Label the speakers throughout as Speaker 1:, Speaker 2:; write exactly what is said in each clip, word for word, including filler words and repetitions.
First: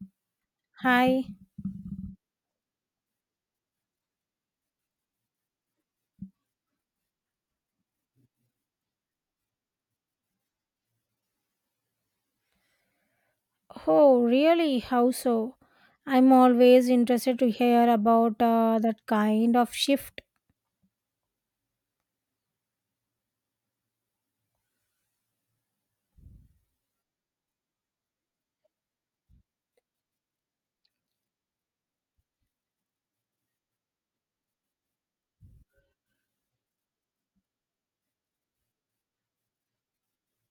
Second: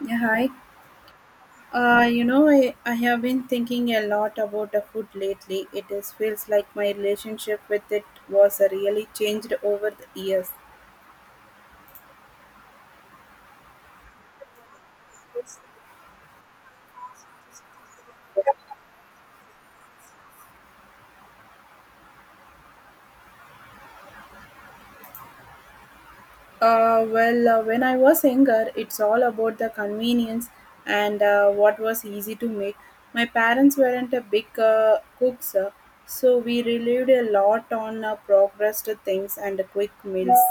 Speaker 1: Yeah, hi.
Speaker 2: Hi.
Speaker 1: Uh, you know, I, I have been thinking a lot about the food lately. It is feels like my relationship with it was uh, really changed over the years.
Speaker 2: Oh, really? How so? I'm always interested to hear about uh, that kind of shift.
Speaker 1: Uh, well, uh, when I was younger, it's all about the convenience and uh, what was easy to make. My parents weren't a big uh, cooks, uh, so we relied a lot on uh, progressed things and quick meals.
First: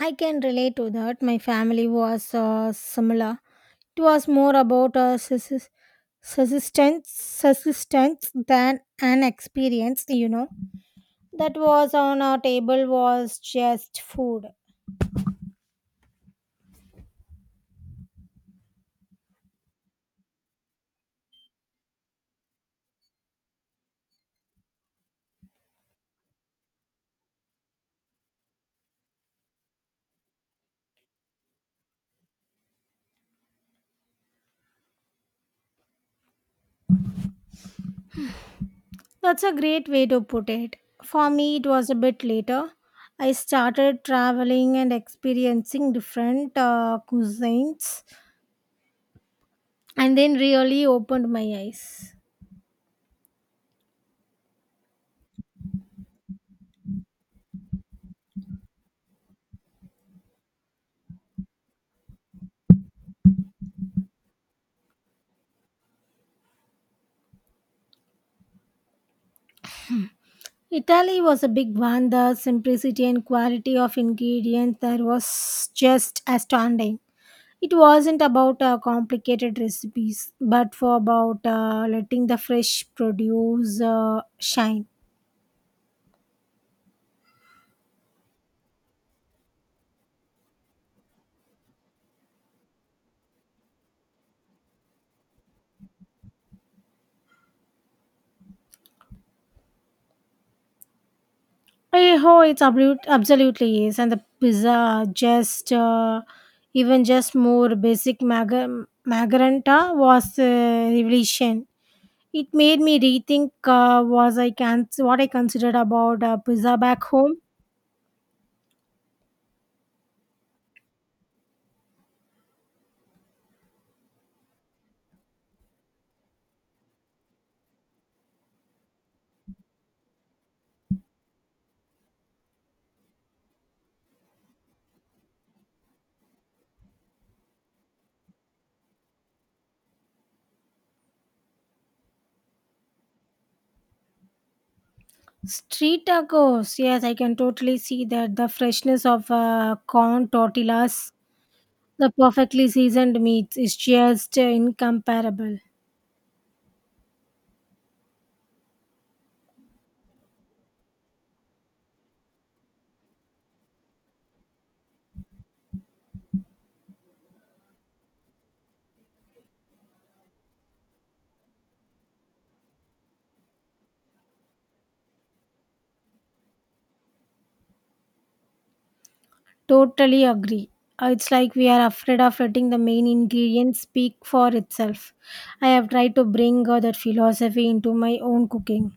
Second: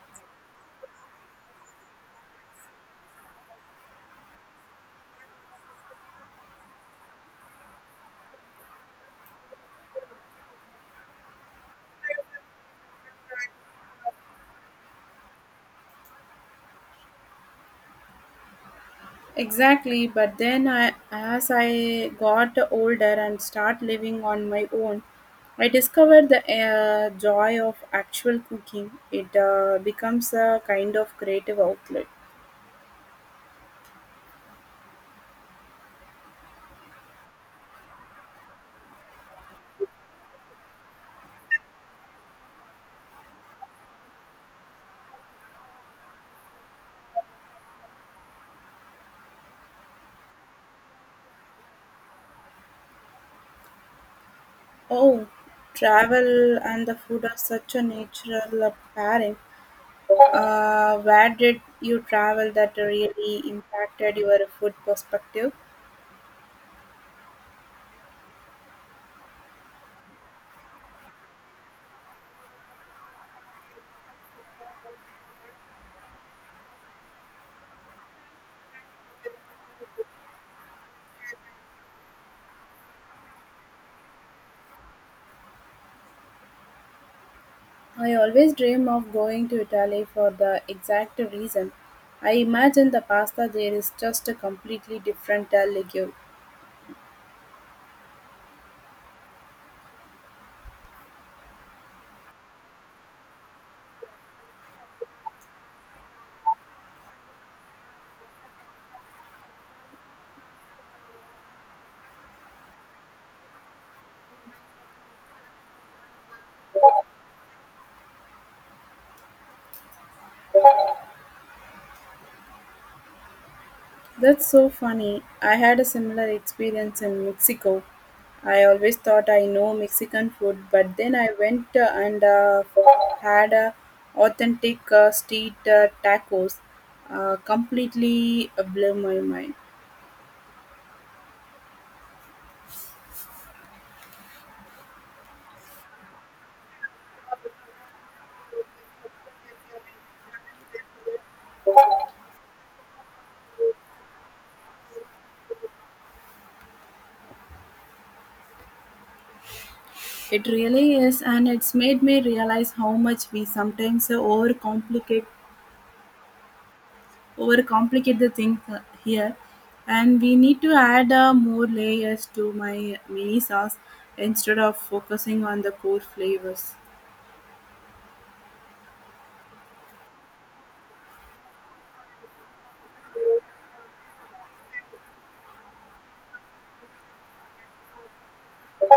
Speaker 2: I can relate to that. My family was uh, similar. It was more about a sus- subsistence, subsistence than an experience, you know. That was on our table was just food.
Speaker 1: Exactly, but then I, as I got older and start living on my own, I discovered the uh, joy of actual cooking. It uh, becomes a kind of creative outlet.
Speaker 2: That's a great way to put it. For me, it was a bit later. I started traveling and experiencing different uh, cuisines and then really opened my eyes.
Speaker 1: Oh, travel and the food are such a natural uh, pairing. Uh, where did you travel that really impacted your food perspective?
Speaker 2: Italy was a big one. The simplicity and quality of ingredients there was just astounding. It wasn't about uh, complicated recipes, but for about uh, letting the fresh produce uh, shine.
Speaker 1: I always dream of going to Italy for the exact reason. I imagine the pasta there is just a completely different uh, legume.
Speaker 2: Eh, Oh, it's absolute, absolutely is, and the pizza just uh, even just more basic mag- magaranta was a revelation. It made me rethink uh, was I can what I considered about uh, pizza back home.
Speaker 1: That's so funny. I had a similar experience in Mexico. I always thought I know Mexican food, but then I went uh, and uh, had uh, authentic uh, street uh, tacos. Uh, completely uh, blew my mind.
Speaker 2: Street tacos, yes, I can totally see that the freshness of uh, corn tortillas, the perfectly seasoned meat is just uh, incomparable.
Speaker 1: It really is, and it's made me realize how much we sometimes uh, overcomplicate overcomplicate the thing uh, here, and we need to add uh, more layers to my mini sauce instead of focusing on the core flavors.
Speaker 2: Totally agree. Uh, It's like we are afraid of letting the main ingredient speak for itself. I have tried to bring uh, that philosophy into my own cooking.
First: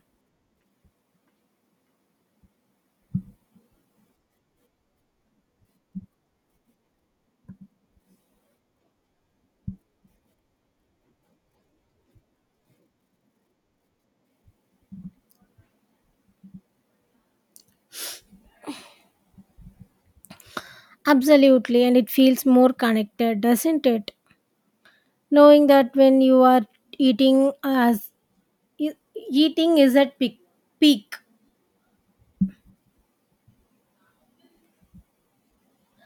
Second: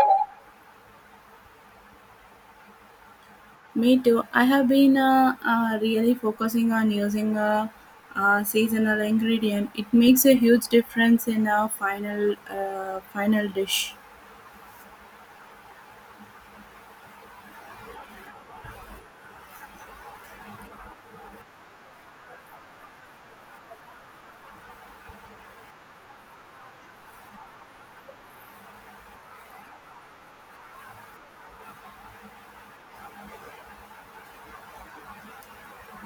Speaker 1: Me too. I have been uh, uh, really focusing on using a, uh seasonal ingredient. It makes a huge difference in our final uh, final dish.
Speaker 2: Absolutely, and it feels more connected, doesn't it? Knowing that when you are eating as e- eating is at peak, peak.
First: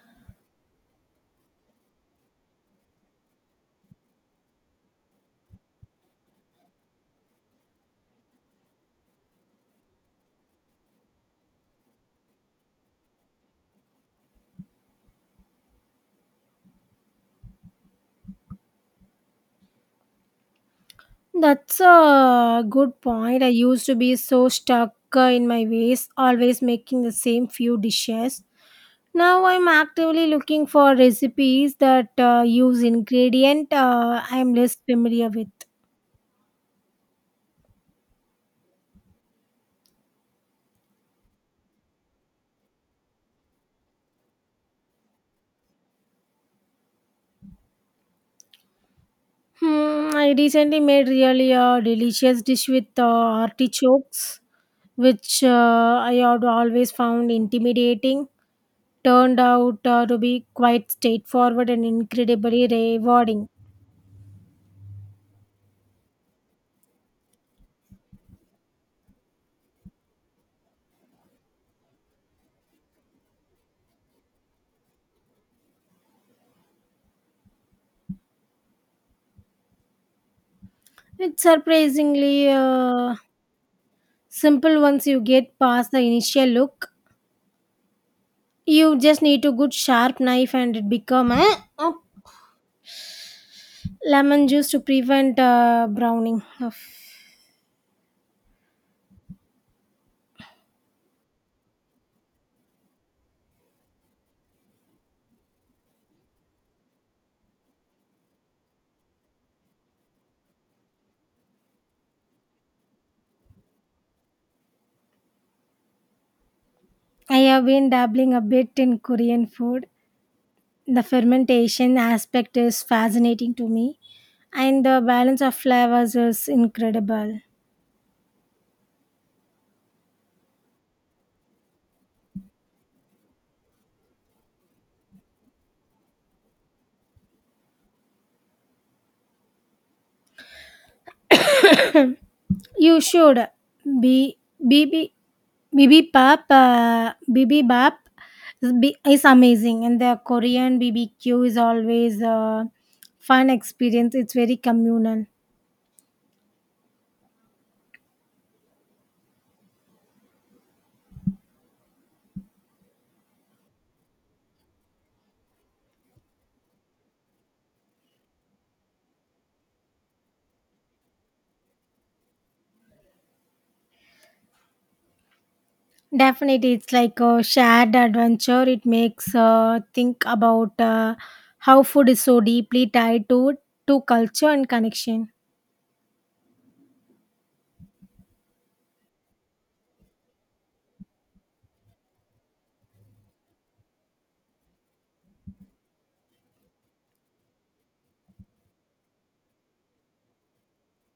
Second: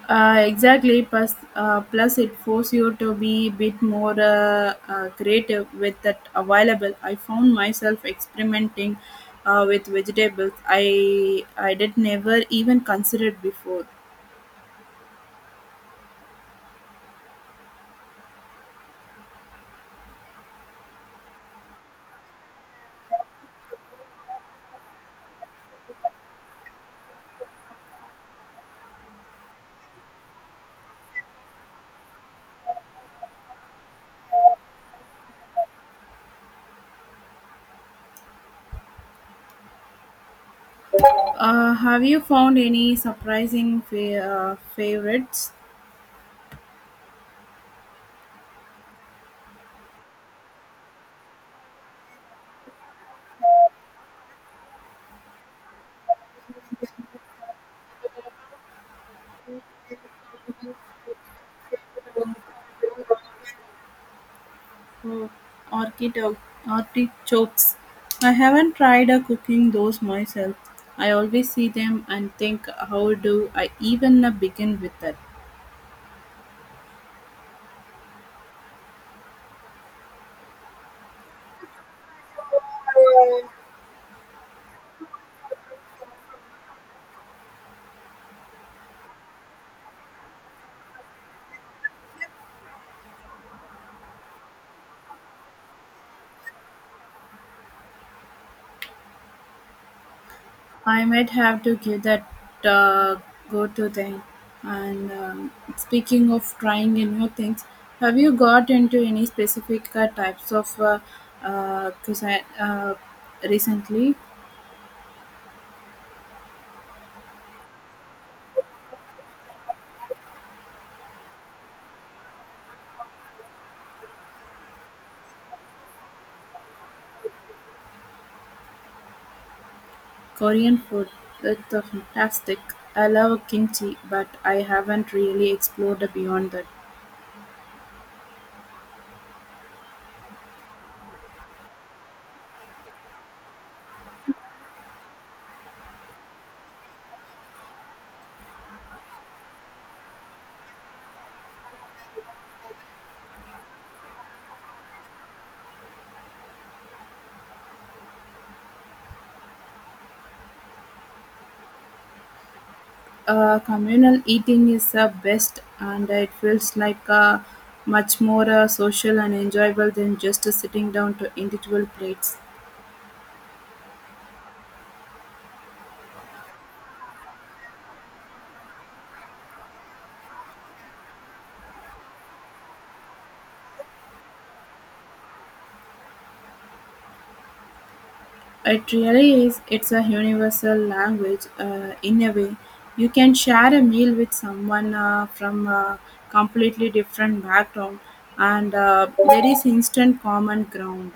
Speaker 1: Uh, exactly. Plus, uh, plus it forces you to be a bit more uh, uh, creative with that available. I found myself experimenting uh, with vegetables I I did never even considered before.
Speaker 2: That's a good point. I used to be so stuck uh, in my ways, always making the same few dishes. Now I'm actively looking for recipes that uh, use ingredient uh, I'm less familiar with.
Speaker 1: Uh, have you found any surprising fa- uh, favorites?
Speaker 2: Hmm, I recently made really a delicious dish with uh, artichokes, which uh, I had always found intimidating. Turned out uh, to be quite straightforward and incredibly rewarding.
Speaker 1: Oh, artichoke, artichokes. I haven't tried uh, cooking those myself. I always see them and think, how do I even uh, begin with that?
Speaker 2: It's surprisingly uh, simple once you get past the initial look. You just need a good sharp knife and it become a, a Lemon juice to prevent uh, browning. Of-
Speaker 1: I might have to give that uh, go to them. And um, Speaking of trying uh, new things, have you got into any specific uh, types of uh, uh, cuisine uh, recently?
Speaker 2: I have been dabbling a bit in Korean food. The fermentation aspect is fascinating to me, and the balance of flavors is incredible.
Speaker 1: Korean food, with the fantastic. I love kimchi, but I haven't really explored beyond that.
Speaker 2: You should be BB bibimbap uh, bibimbap is bi- is amazing, and the Korean B B Q is always a fun experience. It's very communal.
Speaker 1: Uh, communal eating is the best, and it feels like uh, much more uh, social and enjoyable than just sitting down to individual plates.
Speaker 2: Definitely, it's like a shared adventure. It makes uh, think about uh, how food is so deeply tied to to culture and connection.
Speaker 1: It really is. It's a universal language uh, in a way. You can share a meal with someone uh, from a completely different background, and uh, there is instant common ground.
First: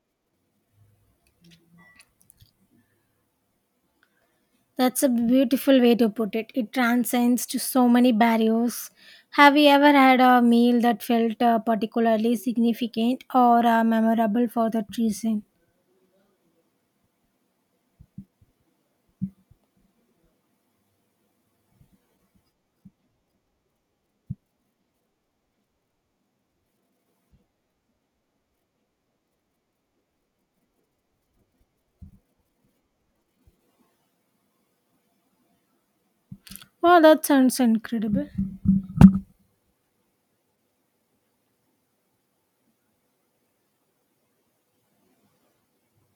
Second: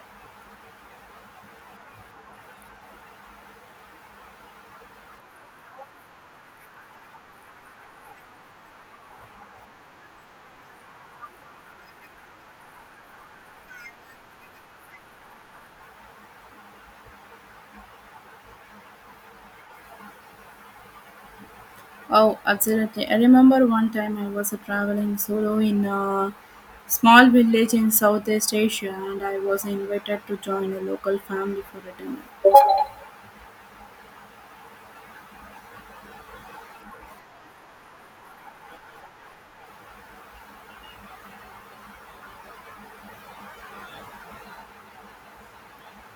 Speaker 2: That's a beautiful way to put it. It transcends to so many barriers. Have you ever had a meal that felt uh, particularly significant or uh, memorable for that reason?
Speaker 1: Oh, absolutely. I remember one time I was traveling solo in a small village in Southeast Asia and I was invited to join a local family for a dinner.
Speaker 2: Wow, that sounds incredible.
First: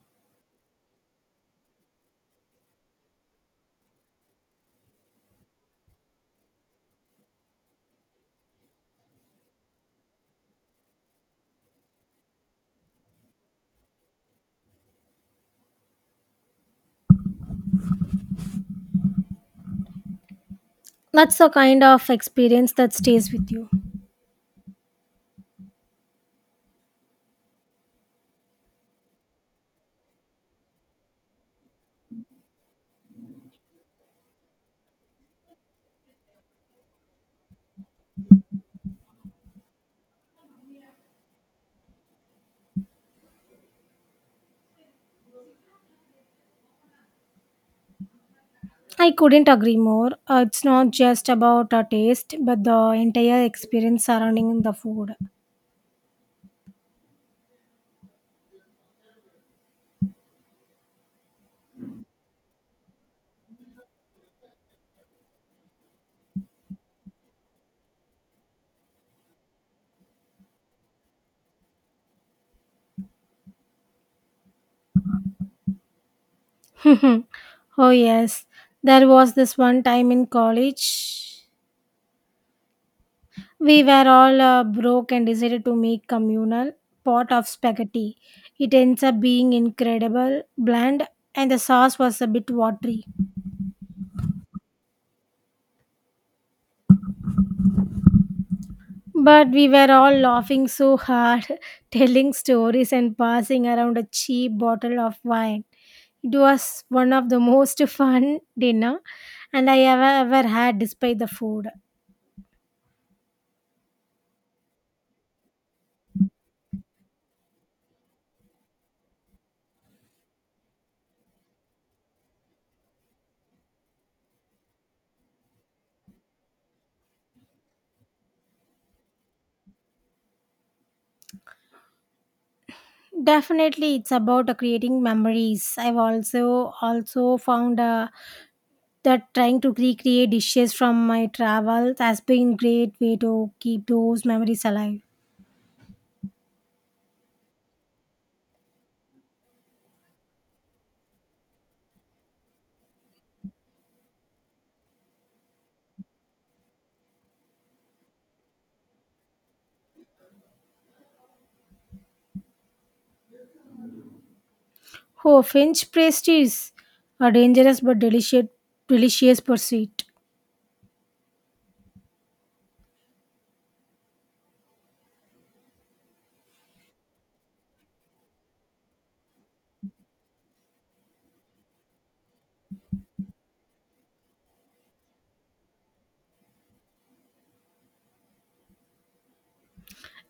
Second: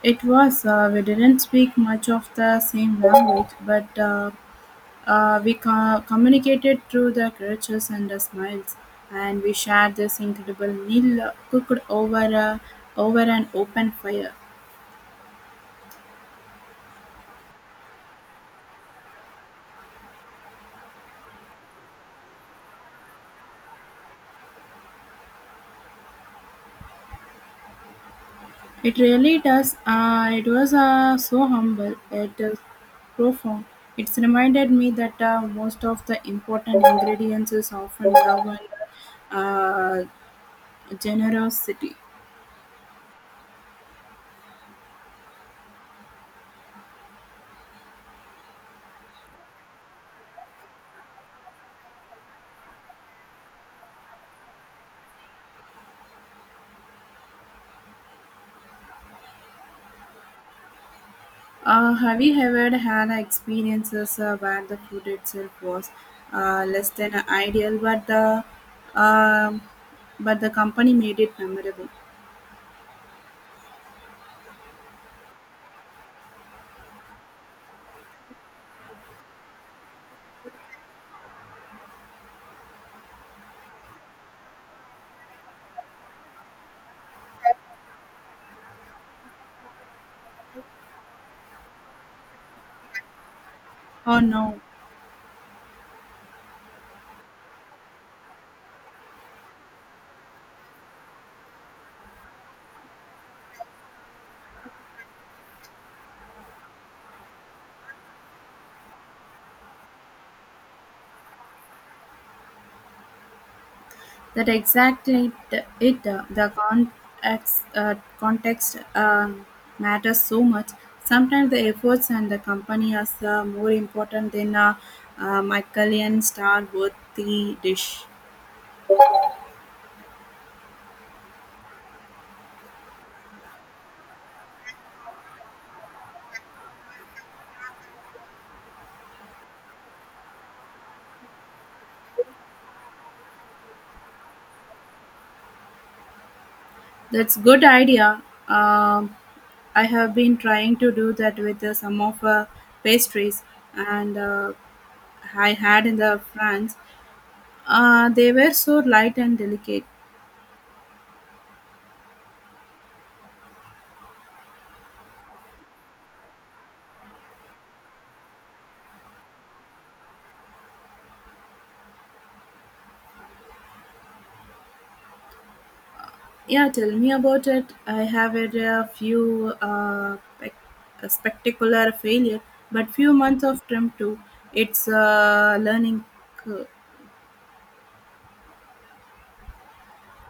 Speaker 1: It was, uh, we didn't speak much of the same language, but uh, uh, we co- communicated through the gestures and the smiles, and we shared this incredible meal uh, cooked over, a, over an open fire.
Speaker 2: That's the kind of experience that stays with you.
Speaker 1: It really does. Uh, it was uh, so humble, yet uh, profound. It's reminded me that uh, most of the important ingredients is often love and uh, generosity.
Speaker 2: I couldn't agree more. Uh, it's not just about a taste, but the entire experience surrounding the food.
Speaker 1: Uh, have you ever had experiences uh, where the food itself was uh, less than ideal, but the um but the company made it memorable?
Speaker 2: oh, yes. There was this one time in college. We were all uh, broke and decided to make communal pot of spaghetti. It ends up being incredible, bland, and the sauce was a bit watery.
Speaker 1: Oh no.
Speaker 2: But we were all laughing so hard, telling stories and passing around a cheap bottle of wine. It was one of the most fun dinner and I ever ever had despite the food.
Speaker 1: That exactly t- it. uh, The context, uh, context uh, matters so much. Sometimes the efforts and the company are uh, more important than a uh, uh, Michelin star worthy dish.
Speaker 2: Definitely it's about uh, creating memories. I've also also found uh, that trying to recreate dishes from my travels has been great way to keep those memories alive.
Speaker 1: That's good idea. Um I have been trying to do that with uh, some of uh, pastries, and uh, I had in the France. Uh, they were so light and delicate.
Speaker 2: Oh, French pastries are dangerous but delicious delicious pursuit.
Speaker 1: Yeah, tell me about it. I have had a few uh, spec- a spectacular failure, but few months of term too. It's a learning curve.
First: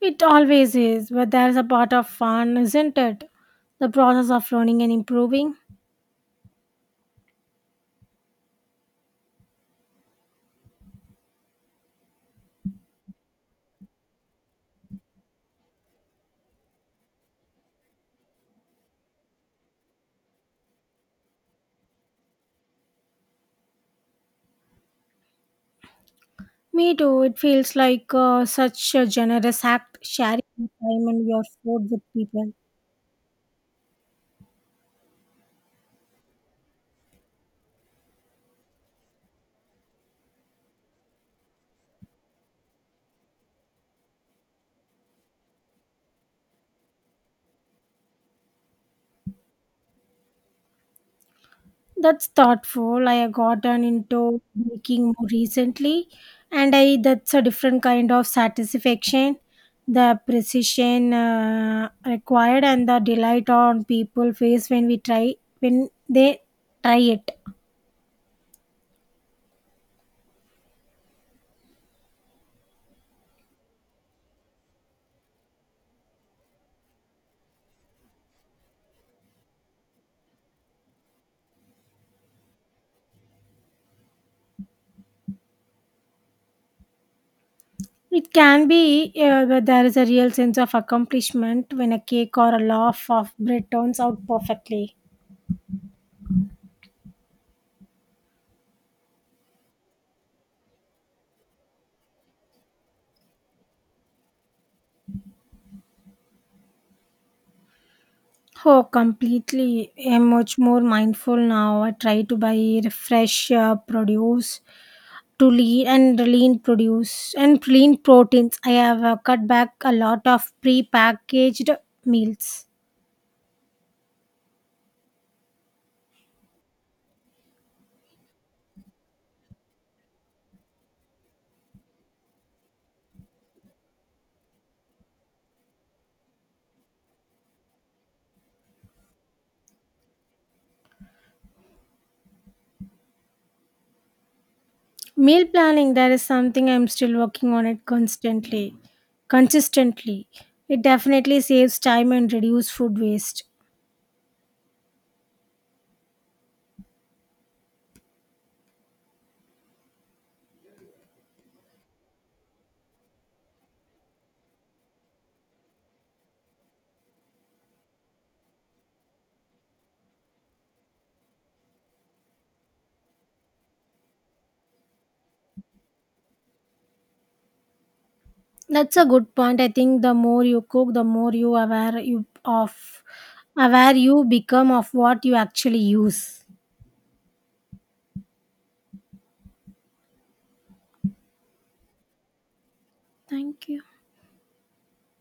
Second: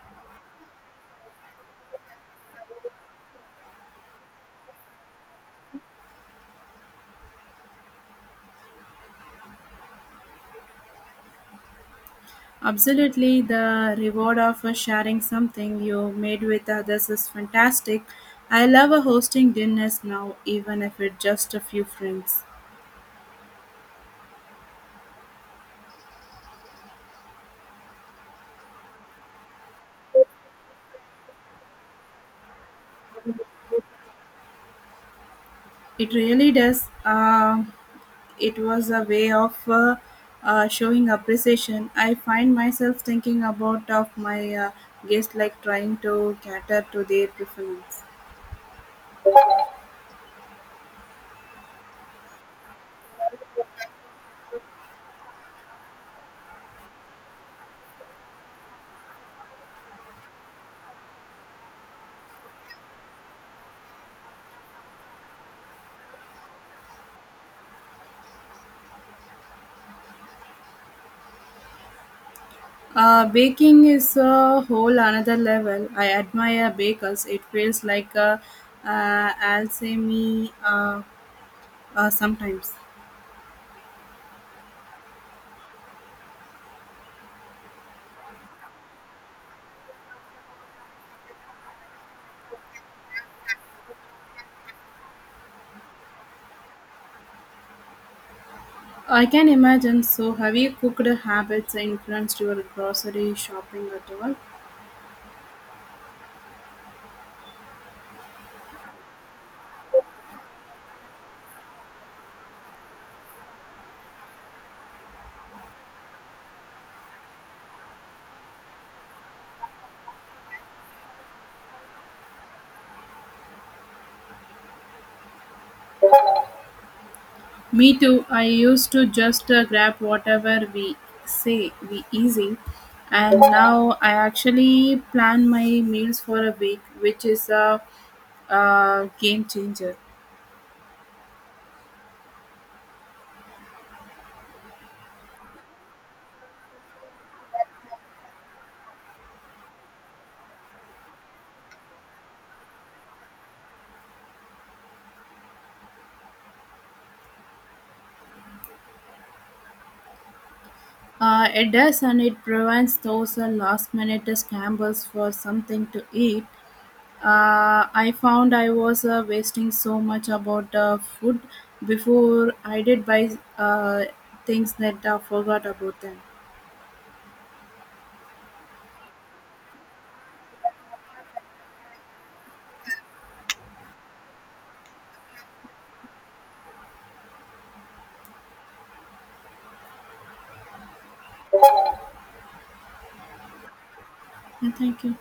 Speaker 2: It always is, but there's a part of fun, isn't it? The process of learning and improving.
Speaker 1: Absolutely, the reward of uh, sharing something you made with others is fantastic. I love uh, hosting dinners now, even if it's just a few friends.
Speaker 2: Me too. It feels like uh, such a generous act, sharing your time and your food with people.
Speaker 1: It really does. Uh, it was a way of uh, uh, showing appreciation. I find myself thinking about of my uh, guests, like trying to cater to their preference.
Speaker 2: That's thoughtful. I have gotten into baking more recently, and I that's a different kind of satisfaction. The precision uh, required and the delight on people face when we try when they try it.
Speaker 1: Uh, baking is a whole another level. I admire bakers. It feels like a, uh, alchemy uh, uh, sometimes.
Speaker 2: It can be uh, where there is a real sense of accomplishment when a cake or a loaf of bread turns out perfectly.
Speaker 1: I can imagine. So, have you cooked habits influenced your grocery shopping at all?
Speaker 2: Oh, completely. I'm much more mindful now. I try to buy fresh uh, produce to lean and lean produce and lean proteins. I have uh, cut back a lot of pre-packaged meals.
Speaker 1: Me too. I used to just uh, grab whatever we say we easy, and now I actually plan my meals for a week, which is a, uh game changer.
Speaker 2: Meal planning, there is something I'm still working on it constantly. Consistently. It definitely saves time and reduce food waste.
Speaker 1: Uh, it does, and it prevents those uh, last minute scrambles for something to eat. Uh, I found I was uh, wasting so much about uh, food before I did buy uh, things that I forgot about them.
Speaker 2: That's a good point. I think the more you cook, the more you aware you of aware you become of what you actually use. Thank you.
Speaker 1: And thank you.